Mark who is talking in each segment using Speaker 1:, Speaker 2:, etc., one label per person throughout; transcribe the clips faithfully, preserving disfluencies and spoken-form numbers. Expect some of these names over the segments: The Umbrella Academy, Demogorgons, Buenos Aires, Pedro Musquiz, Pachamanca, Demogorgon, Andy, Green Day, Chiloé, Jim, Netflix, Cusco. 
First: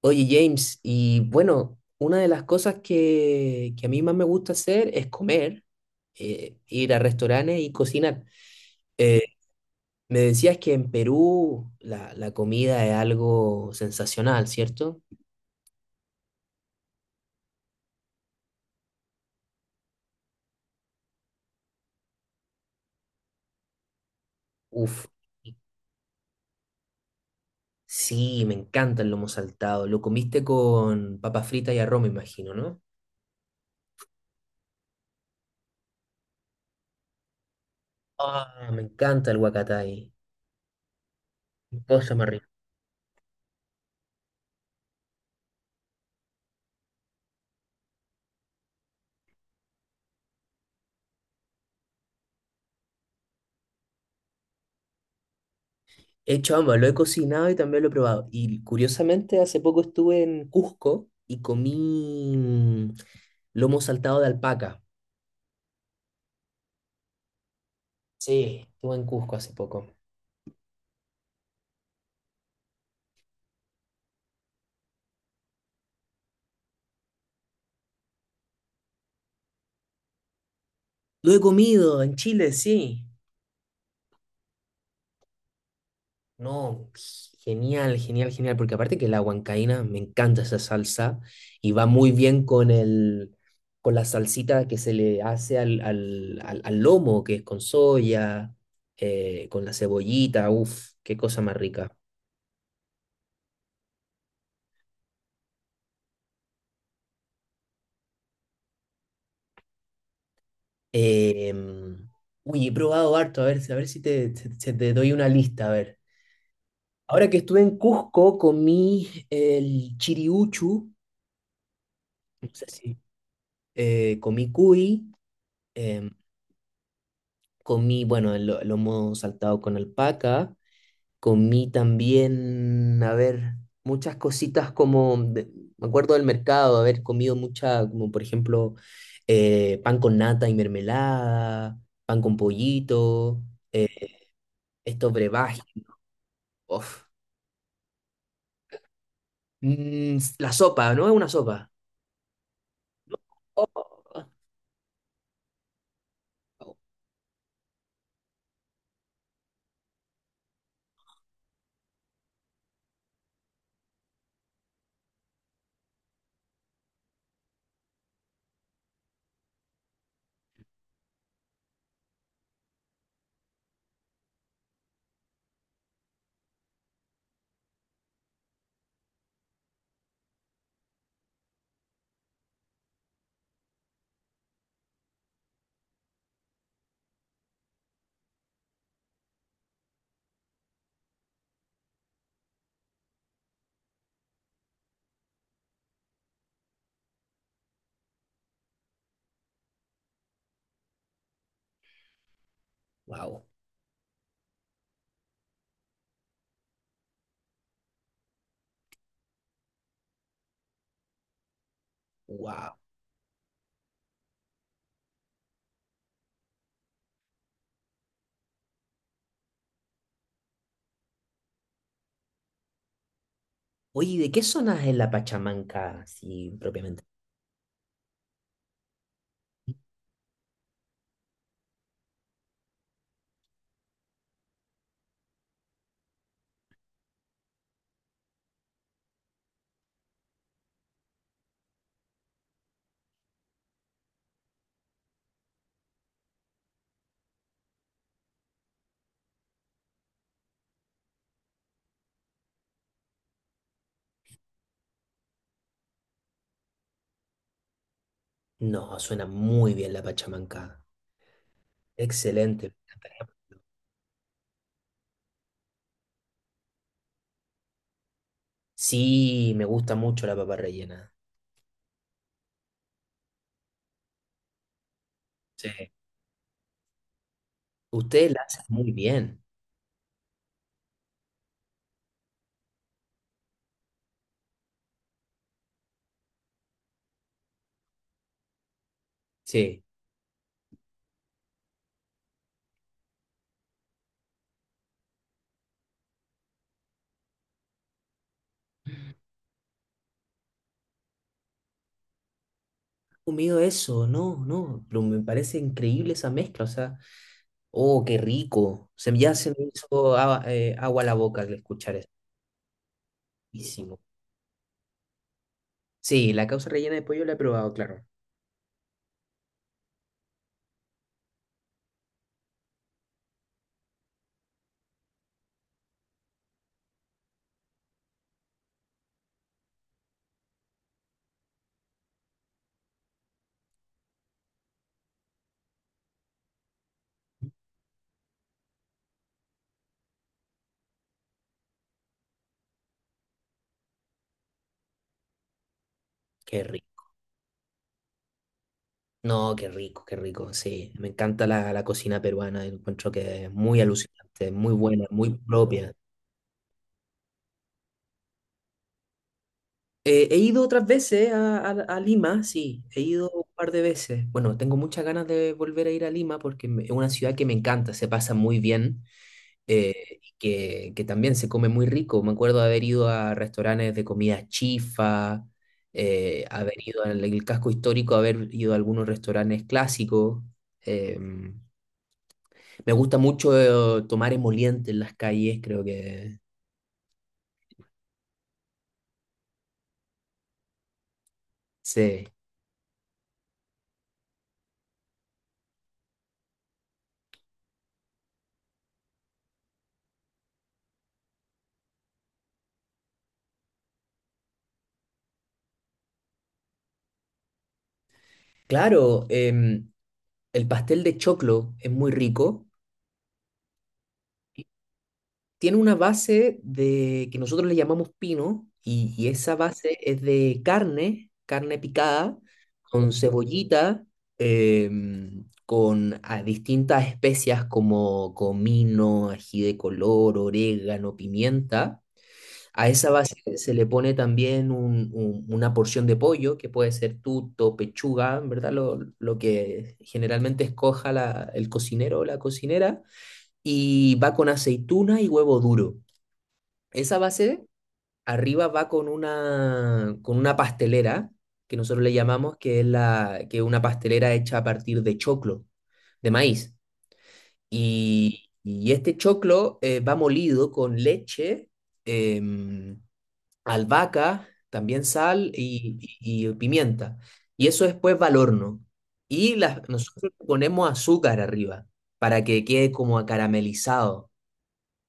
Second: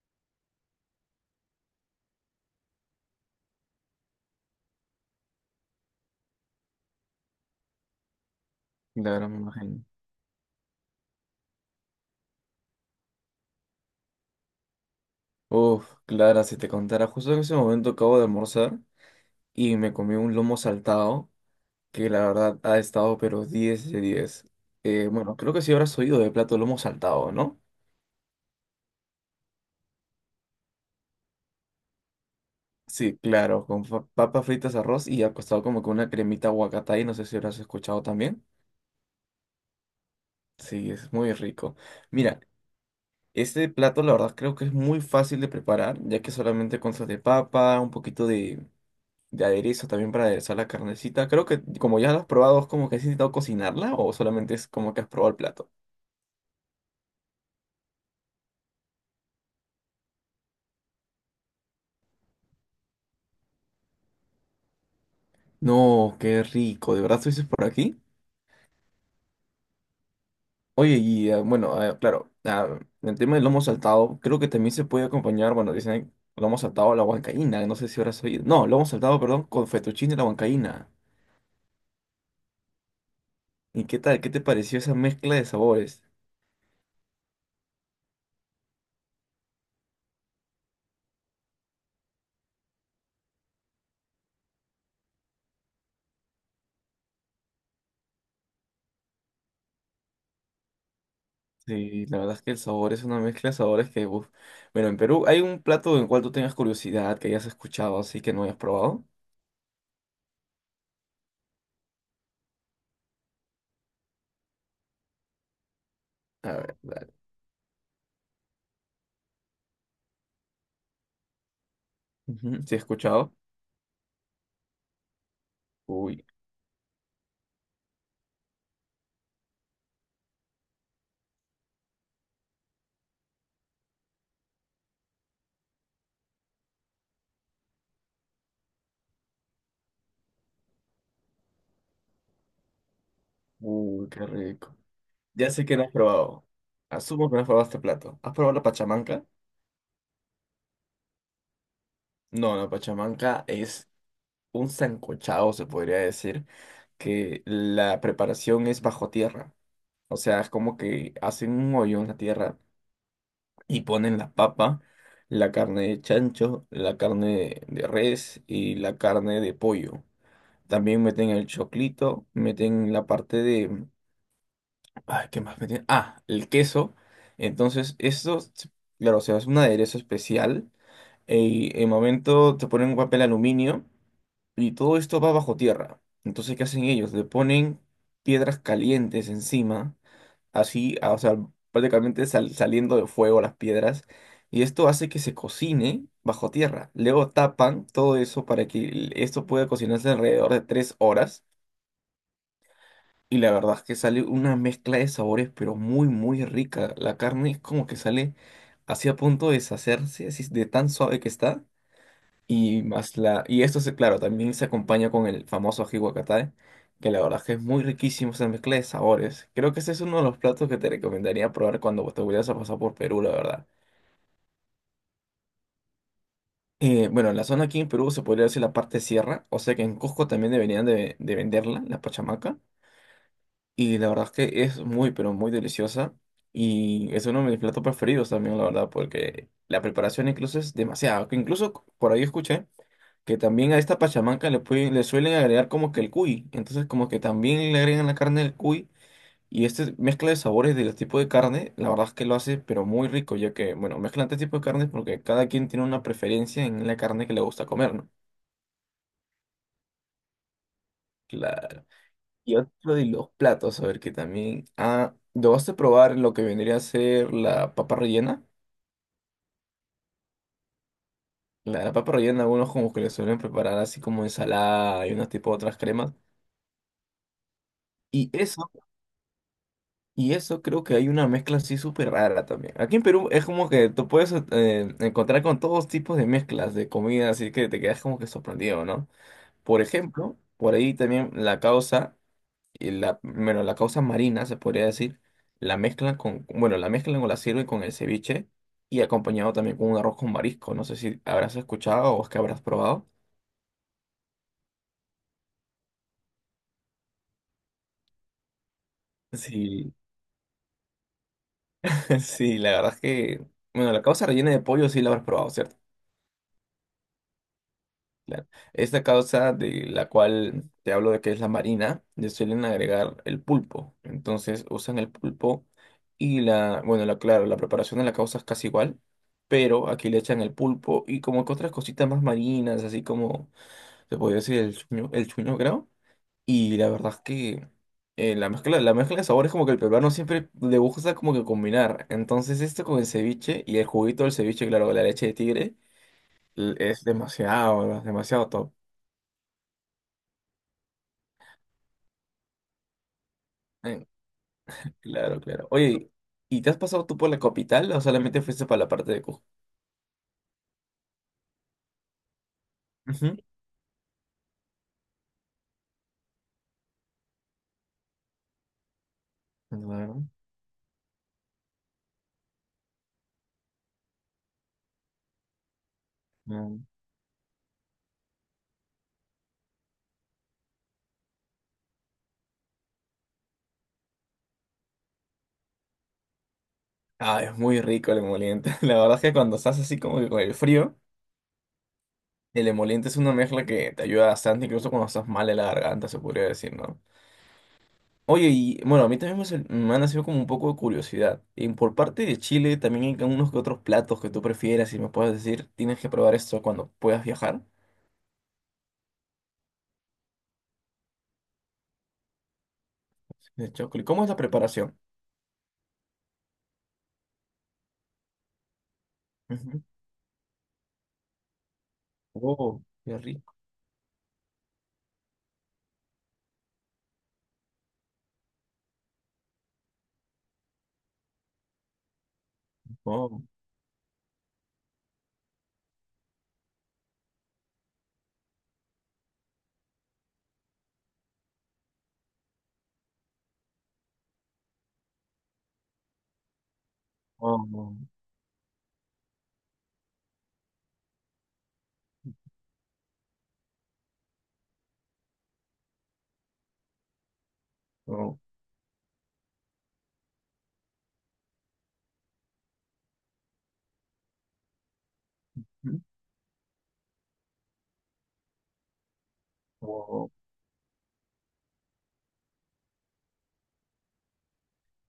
Speaker 1: Oye, James, y bueno, una de las cosas que, que a mí más me gusta hacer es comer, eh, ir a restaurantes y cocinar. Eh,
Speaker 2: Claro, me imagino.
Speaker 1: me decías que en Perú la, la comida es algo sensacional, ¿cierto?
Speaker 2: Uf, Clara, si te contara, justo en ese momento acabo de almorzar y me comí un lomo saltado que la verdad ha estado pero diez de diez.
Speaker 1: Uf,
Speaker 2: Eh, bueno, creo que sí habrás oído de plato lomo saltado, ¿no?
Speaker 1: sí, me encanta el lomo saltado. Lo comiste con papas fritas y arroz, me imagino, ¿no?
Speaker 2: Sí, claro, con fa- papas fritas, arroz y acostado como con una cremita y no sé si habrás escuchado también.
Speaker 1: Ah, me encanta el huacatay.
Speaker 2: Sí, es muy rico.
Speaker 1: Cosa más
Speaker 2: Mira,
Speaker 1: rica.
Speaker 2: este plato la verdad creo que es muy fácil de preparar, ya que solamente consiste de papa, un poquito de de aderezo también para aderezar la carnecita. Creo que como ya lo has probado, ¿es como que has intentado cocinarla o solamente es como que has probado el plato?
Speaker 1: He hecho ambas, lo he cocinado y también lo he probado. Y curiosamente, hace poco estuve en Cusco y comí mm, lomo saltado de alpaca.
Speaker 2: No, qué rico, ¿de verdad estuviste por aquí?
Speaker 1: Sí, estuve en Cusco hace poco.
Speaker 2: Oye, y eh, bueno, eh, claro, ah, el tema del lomo saltado, creo que también se puede acompañar, bueno, dicen lomo saltado a la huancaína, no sé si habrás oído. No, lomo saltado, perdón, con fettuccine a la huancaína.
Speaker 1: Lo he comido en Chile, sí.
Speaker 2: ¿Y qué tal? ¿Qué te pareció esa mezcla de sabores?
Speaker 1: No, genial, genial, genial, porque aparte que la huancaína, me encanta esa salsa y va muy bien con el, con la salsita que se le hace al, al, al- al lomo, que es con soya, eh, con la cebollita, uff, qué cosa más rica.
Speaker 2: Sí, la verdad es que el sabor es una mezcla de sabores que, uf. Bueno, en Perú, ¿hay un plato en cual tú tengas curiosidad, que hayas escuchado, así que no hayas probado?
Speaker 1: Em, uy, he probado harto, a ver, a ver si te, se- se te doy una lista, a ver.
Speaker 2: A ver, dale.
Speaker 1: Ahora que estuve en Cusco, comí el chiriuchu, no
Speaker 2: Ujú,
Speaker 1: sé
Speaker 2: ¿Sí he
Speaker 1: si,
Speaker 2: escuchado?
Speaker 1: eh, comí cuy, em,
Speaker 2: Uy,
Speaker 1: comí, bueno, el, lo- lomo saltado con alpaca, comí también, a ver, muchas cositas como, de- me acuerdo del mercado, haber comido mucha, como por ejemplo, eh, pan con nata y mermelada, pan con pollito, eh,
Speaker 2: uy, qué rico.
Speaker 1: estos
Speaker 2: Ya
Speaker 1: brebajes.
Speaker 2: sé que no has probado.
Speaker 1: Uf.
Speaker 2: Asumo que no has probado este plato. ¿Has probado la pachamanca?
Speaker 1: Mm, la sopa, ¿no? Es una sopa.
Speaker 2: No, la pachamanca es
Speaker 1: Oh,
Speaker 2: un sancochado, se podría decir, que la preparación es bajo tierra. O sea, es como que hacen un hoyo en la tierra y ponen la papa, la carne de chancho, la carne de res y la carne de pollo. También meten el choclito, meten la parte de. Ay, ¿qué más metí? Ah, el queso. Entonces, esto, se- claro, se hace un aderezo especial. Y en momento te ponen un papel aluminio y todo esto va bajo tierra. Entonces, ¿qué hacen ellos? Le ponen piedras calientes encima, así, ah, o sea, prácticamente sal- saliendo de fuego las piedras. Y esto hace que se cocine bajo tierra. Luego tapan todo eso para que el- esto pueda cocinarse alrededor de tres horas. Y
Speaker 1: wow,
Speaker 2: la verdad es que sale una mezcla de sabores, pero muy, muy rica. La carne es como que sale así a punto de deshacerse, así de tan suave que está.
Speaker 1: wow.
Speaker 2: Y más la, y esto se, claro, también se acompaña con el famoso ají guacatay, que la verdad es que es muy riquísimo esa mezcla de sabores. Creo que ese es uno de los platos que te recomendaría probar cuando te vayas a pasar por Perú, la verdad.
Speaker 1: Oye, ¿de qué zona es la Pachamanca, así propiamente?
Speaker 2: Eh, bueno, en la zona aquí en Perú se podría decir la parte sierra, o sea que en Cusco también deberían de, de venderla, la pachamaca. Y la verdad es que es muy, pero muy deliciosa. Y es uno de mis platos preferidos también, la verdad, porque la preparación incluso es demasiado. Que incluso c- por ahí escuché que también a esta pachamanca le, pueden- le suelen agregar como que el cuy. Entonces como que también le agregan la carne del cuy. Y esta mezcla de sabores de los tipos de carne, la verdad es que lo hace, pero muy rico, ya que, bueno, mezclan este tipo de carnes porque cada quien tiene una preferencia en la carne que le gusta comer, ¿no?
Speaker 1: No, suena muy bien la Pachamanca.
Speaker 2: Claro. Y
Speaker 1: Excelente.
Speaker 2: otro de los platos, a ver que también. Ah, ¿lo vas a probar lo que vendría a ser la papa rellena?
Speaker 1: Sí, me gusta mucho la papa rellena.
Speaker 2: La, la papa rellena, algunos como que le suelen preparar así como ensalada y unas tipo otras
Speaker 1: Sí.
Speaker 2: cremas. Y
Speaker 1: Ustedes la
Speaker 2: eso,
Speaker 1: hacen muy bien.
Speaker 2: y eso creo que hay una mezcla así súper rara también. Aquí en Perú es como que tú puedes eh, encontrar con todos tipos de mezclas de comida, así que te quedas como que sorprendido, ¿no? Por
Speaker 1: Sí.
Speaker 2: ejemplo, por ahí también la causa. Y la, bueno, la causa marina, se podría decir, la mezclan con, bueno, la mezclan o la sirven con el ceviche y acompañado también con un arroz con marisco. No sé si habrás escuchado o es que habrás probado.
Speaker 1: Comido eso, no, no. Pero me parece increíble esa mezcla. O sea, oh, qué rico. Se, me- ya se me
Speaker 2: Sí,
Speaker 1: hizo agua, eh, agua a la boca al escuchar eso.
Speaker 2: sí, la verdad es que, bueno,
Speaker 1: Buenísimo.
Speaker 2: la causa rellena de pollo sí la habrás probado, ¿cierto?
Speaker 1: Sí, la causa rellena de pollo la he probado, claro.
Speaker 2: Claro. Esta causa de la cual te hablo de que es la marina, le suelen agregar el pulpo. Entonces usan el pulpo y la, bueno, la, claro, la preparación de la causa es casi igual, pero aquí le echan el pulpo y como que otras cositas más marinas, así como se podría decir el chuño, el chuño, creo. Y la verdad es que eh, la mezcla, la mezcla de sabores como que el peruano siempre le gusta como que combinar. Entonces esto con el ceviche y el juguito del ceviche, claro, con la leche de tigre,
Speaker 1: Qué
Speaker 2: l-
Speaker 1: rico.
Speaker 2: es demasiado, demasiado top.
Speaker 1: No, qué rico, qué rico. Sí, me encanta la, la cocina peruana. Encuentro que es muy
Speaker 2: Eh,
Speaker 1: alucinante, muy buena, muy
Speaker 2: Claro, claro.
Speaker 1: propia.
Speaker 2: Oye, ¿y te has pasado tú por la capital o solamente fuiste para la parte de Cusco?
Speaker 1: Eh, he ido otras veces a, a- a Lima, sí, he ido
Speaker 2: Ujú.
Speaker 1: un par de veces. Bueno, tengo muchas ganas de volver a ir a Lima porque me- es una ciudad que me encanta, se pasa muy bien, eh,
Speaker 2: Claro,
Speaker 1: y que, que también se come muy rico. Me acuerdo de haber ido a restaurantes de comida chifa, eh, haber
Speaker 2: no.
Speaker 1: ido al el casco histórico, haber ido a algunos restaurantes clásicos. Em, Me gusta mucho eh, tomar emoliente en las calles, creo que
Speaker 2: Ah, es muy rico el emoliente. La verdad es que cuando estás así como que con el frío,
Speaker 1: sí.
Speaker 2: el emoliente es una mezcla que te ayuda bastante, incluso cuando estás mal en la garganta, se podría decir, ¿no? Oye, y bueno, a mí también me, sal- me ha nacido como un poco de curiosidad. Y por parte de Chile, también hay unos que otros platos que tú prefieras y me puedes decir, tienes que probar esto cuando puedas viajar.
Speaker 1: Claro, em, el pastel de choclo es muy rico.
Speaker 2: De chocolate. ¿Cómo es la preparación?
Speaker 1: Tiene una base de que nosotros le llamamos pino y, y esa
Speaker 2: Ujú.
Speaker 1: base es de carne, carne picada,
Speaker 2: Oh,
Speaker 1: con
Speaker 2: qué rico.
Speaker 1: cebollita, em, con ah, distintas especias como comino, ají de color, orégano, pimienta. A esa base se le pone también un- un- una porción de pollo, que puede ser tuto, pechuga, en verdad, lo, lo que generalmente escoja la- el cocinero o la cocinera, y va con aceituna y huevo duro. Esa base
Speaker 2: Oh, oh,
Speaker 1: arriba va con una, con una pastelera, que nosotros le llamamos, que es la, que es una pastelera hecha a partir de choclo, de maíz.
Speaker 2: oh,
Speaker 1: Y, y este choclo eh, va molido con leche. Em, albahaca, también sal y,
Speaker 2: mm,
Speaker 1: y- y pimienta. Y eso después va al horno. Y las,
Speaker 2: oh,
Speaker 1: nosotros le ponemos azúcar arriba para que quede como acaramelizado.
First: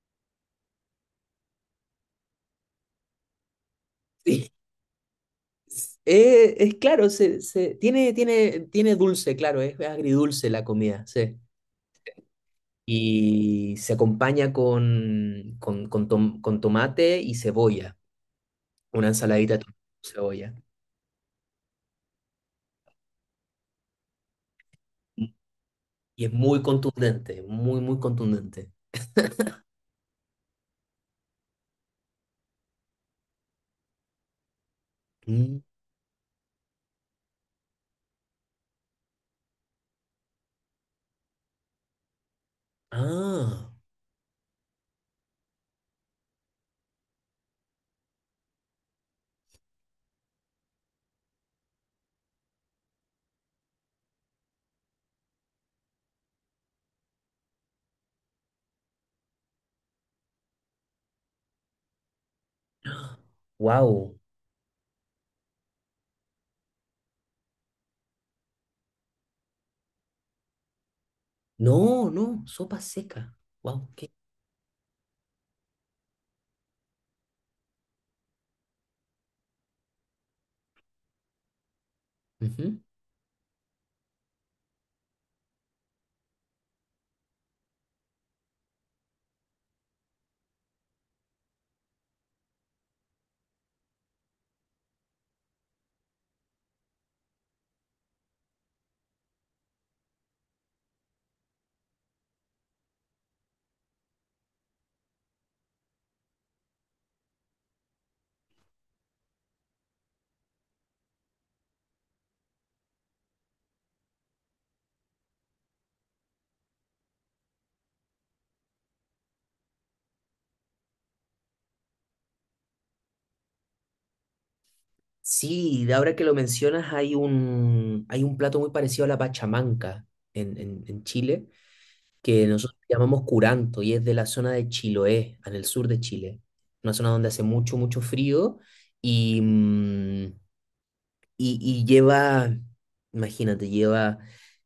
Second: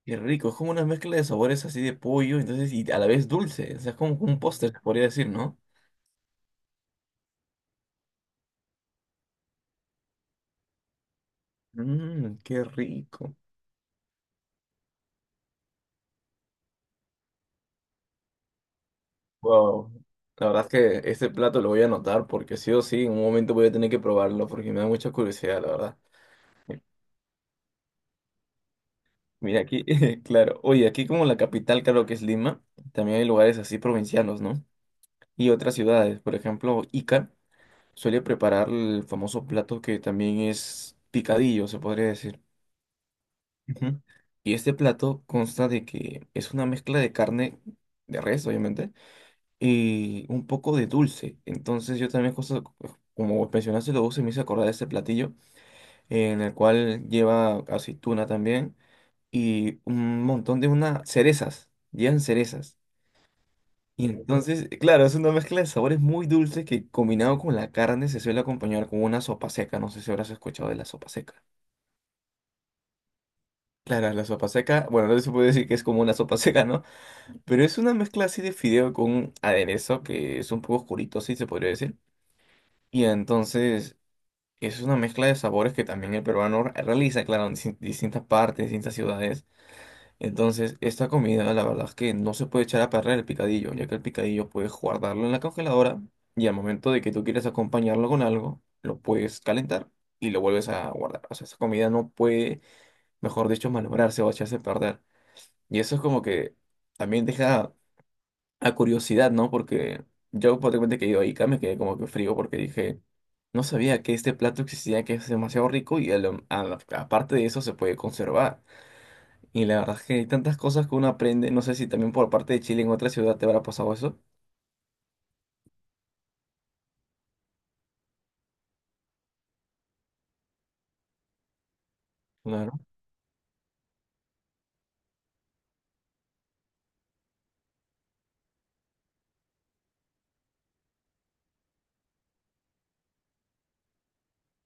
Speaker 2: qué rico, es como una mezcla de sabores así de pollo, entonces, y a la vez dulce, o sea, es como un
Speaker 1: Sí.
Speaker 2: póster, se podría decir, ¿no?
Speaker 1: Eh, es claro, se, se- tiene, tiene, tiene dulce, claro, es agridulce la comida, sí.
Speaker 2: Mmm, qué rico.
Speaker 1: Y se acompaña con, con, con tom- con tomate y cebolla, una ensaladita de tomate
Speaker 2: Wow,
Speaker 1: y
Speaker 2: la
Speaker 1: cebolla.
Speaker 2: verdad es que este plato lo voy a anotar porque sí o sí, en un momento voy a tener que probarlo porque me da mucha
Speaker 1: Y
Speaker 2: curiosidad, la verdad.
Speaker 1: y es muy
Speaker 2: Eh,
Speaker 1: contundente, muy, muy contundente.
Speaker 2: Mira, aquí, claro, oye, aquí como la capital, claro que es Lima, también hay lugares así provincianos, ¿no? Y
Speaker 1: Mm.
Speaker 2: otras ciudades, por ejemplo, Ica suele preparar el famoso plato que también es picadillo, se podría decir.
Speaker 1: Ah,
Speaker 2: Ujú. Y este plato consta de que es una mezcla de carne de res, obviamente, y un poco de dulce. Entonces yo también, cosa- como mencionaste lo dulce, me hice acordar de este platillo, en el cual lleva aceituna también y un montón de unas cerezas, llevan cerezas. Y
Speaker 1: wow.
Speaker 2: entonces, claro, es una mezcla de sabores muy dulces que combinado con la carne se suele acompañar con una sopa seca. No sé si habrás escuchado de la sopa seca.
Speaker 1: No, no, sopa seca. Wow, qué.
Speaker 2: Claro, la sopa seca, bueno, no se puede decir que es como una sopa seca, ¿no? Pero es una mezcla así de fideo con un aderezo que es un poco oscurito, sí se podría decir.
Speaker 1: Ujú.
Speaker 2: Y entonces es una mezcla de sabores que también el peruano re- realiza, claro, en distin- distintas partes, distintas ciudades. Entonces, esta comida, la verdad es que no se puede echar a perder el picadillo, ya que el picadillo puedes guardarlo en la congeladora y al momento de que tú quieras acompañarlo con algo, lo puedes calentar y lo vuelves a guardar. O sea, esa comida no puede, mejor dicho, malograrse o echarse a perder. Y eso es como que también deja a curiosidad, ¿no? Porque yo por repente que he ido a Ica me quedé como que frío porque dije, no sabía que este plato existía, que es demasiado rico y a lo- a la- aparte de eso se puede conservar. Y la verdad es que hay tantas cosas que uno aprende, no sé si también por parte de Chile en otra ciudad te habrá pasado eso.
Speaker 1: Sí, de ahora que lo mencionas, hay un, hay un plato muy parecido a la pachamanca en, en, en Chile, que nosotros
Speaker 2: Claro.
Speaker 1: llamamos curanto y es de la zona de Chiloé, en el sur de Chile. Una zona donde hace mucho, mucho frío y, mm, Y, y lleva, imagínate, lleva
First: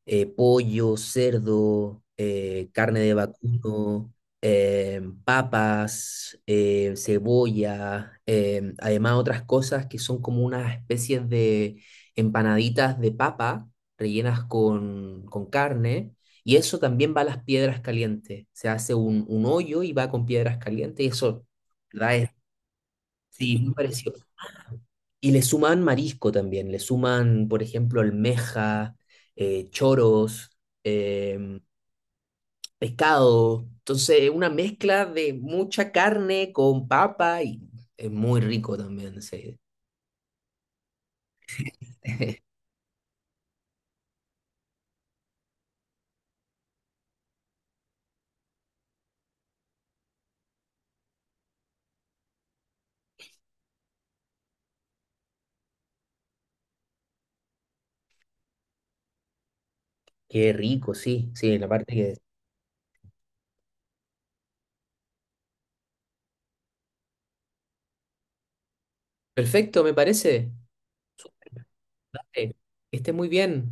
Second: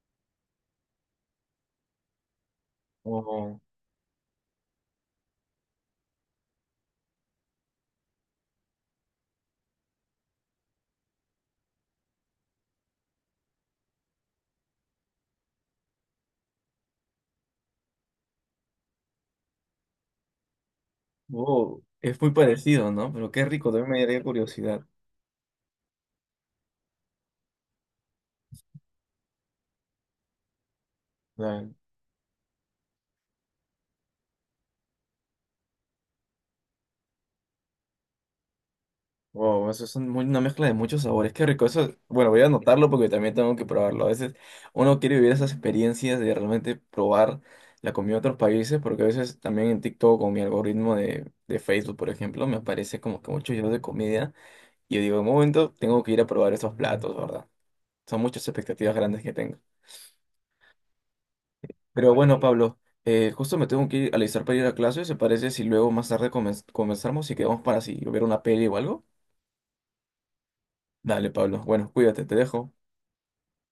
Speaker 1: eh, pollo, cerdo, eh, carne de
Speaker 2: O
Speaker 1: vacuno, eh, papas, eh, cebolla, eh, además otras cosas que son como unas especies de empanaditas de papa rellenas con, con carne. Y eso también va a las piedras calientes. Se hace un, un hoyo y va con piedras calientes y eso,
Speaker 2: o
Speaker 1: ¿verdad?
Speaker 2: es
Speaker 1: Es,
Speaker 2: muy parecido, ¿no? Pero qué
Speaker 1: sí,
Speaker 2: rico,
Speaker 1: muy
Speaker 2: también me
Speaker 1: parecido.
Speaker 2: daría curiosidad.
Speaker 1: Y le suman marisco también, le suman, por ejemplo, almeja, eh, choros, em, pescado. Entonces, una mezcla de mucha carne con papa y es muy rico también, sí.
Speaker 2: Wow, eso es un muy- una mezcla de muchos sabores. Qué rico. Eso, bueno, voy a anotarlo porque también tengo que probarlo. A veces uno quiere vivir esas experiencias de realmente probar la comida de otros países, porque a veces también en TikTok o mi algoritmo de, de Facebook, por ejemplo, me aparece como que muchos videos de comida. Y yo digo, en un momento, tengo que ir a probar esos platos, ¿verdad? Son muchas expectativas grandes que tengo.
Speaker 1: Qué rico, sí, sí, la parte que...
Speaker 2: Pero bueno, Pablo, eh, justo me tengo que ir a alistar para ir a clase. ¿Se parece si luego más tarde comen- comenzamos y quedamos para si ver una peli o algo?
Speaker 1: Perfecto, me parece.
Speaker 2: Dale, Pablo. Bueno, cuídate, te
Speaker 1: Eh,
Speaker 2: dejo.
Speaker 1: Que esté muy bien.